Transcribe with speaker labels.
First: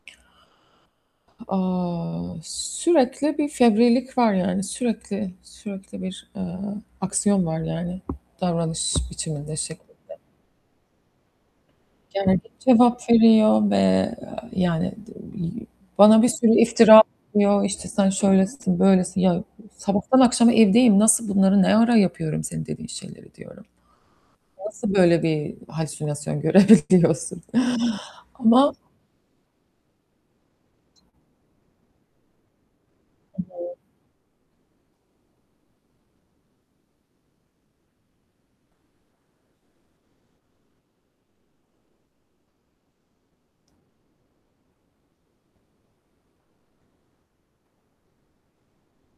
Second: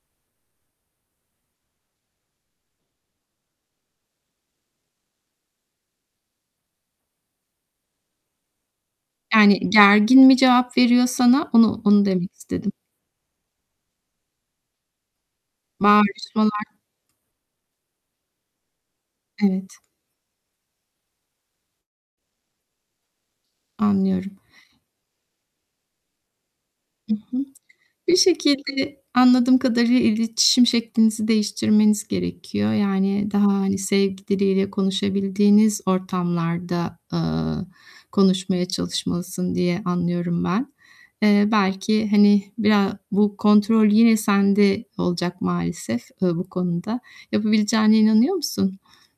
Speaker 1: O, sürekli bir fevrilik var, yani, sürekli, sürekli bir, eee, aksiyon var, yani, davranış biçiminde
Speaker 2: Yani,
Speaker 1: şeklinde.
Speaker 2: gergin mi cevap veriyor sana? Onu onu demek
Speaker 1: Gergin
Speaker 2: istedim.
Speaker 1: cevap veriyor ve, eee, yani, dı bi bana bir sürü
Speaker 2: Bağırışmalar.
Speaker 1: iftira atıyor, işte, sen şöylesin, böylesin. "Ya,
Speaker 2: Evet.
Speaker 1: sabahtan akşama evdeyim, nasıl bunları ne ara yapıyorum senin dediğin şeyleri?" diyorum.
Speaker 2: Anlıyorum.
Speaker 1: Nasıl böyle bir halüsinasyon
Speaker 2: Hı
Speaker 1: görebiliyorsun?
Speaker 2: hı. Bir
Speaker 1: Ama
Speaker 2: şekilde, anladığım kadarıyla iletişim şeklinizi değiştirmeniz gerekiyor, yani, daha,
Speaker 1: Evet.
Speaker 2: hani, sevgi diliyle konuşabildiğiniz ortamlarda, eee, konuşmaya çalışmalısın diye anlıyorum ben. Eee, belki, hani, bira bu kontrol yine sende olacak maalesef, ııı, bu konuda. Yapabileceğine inanıyor musun?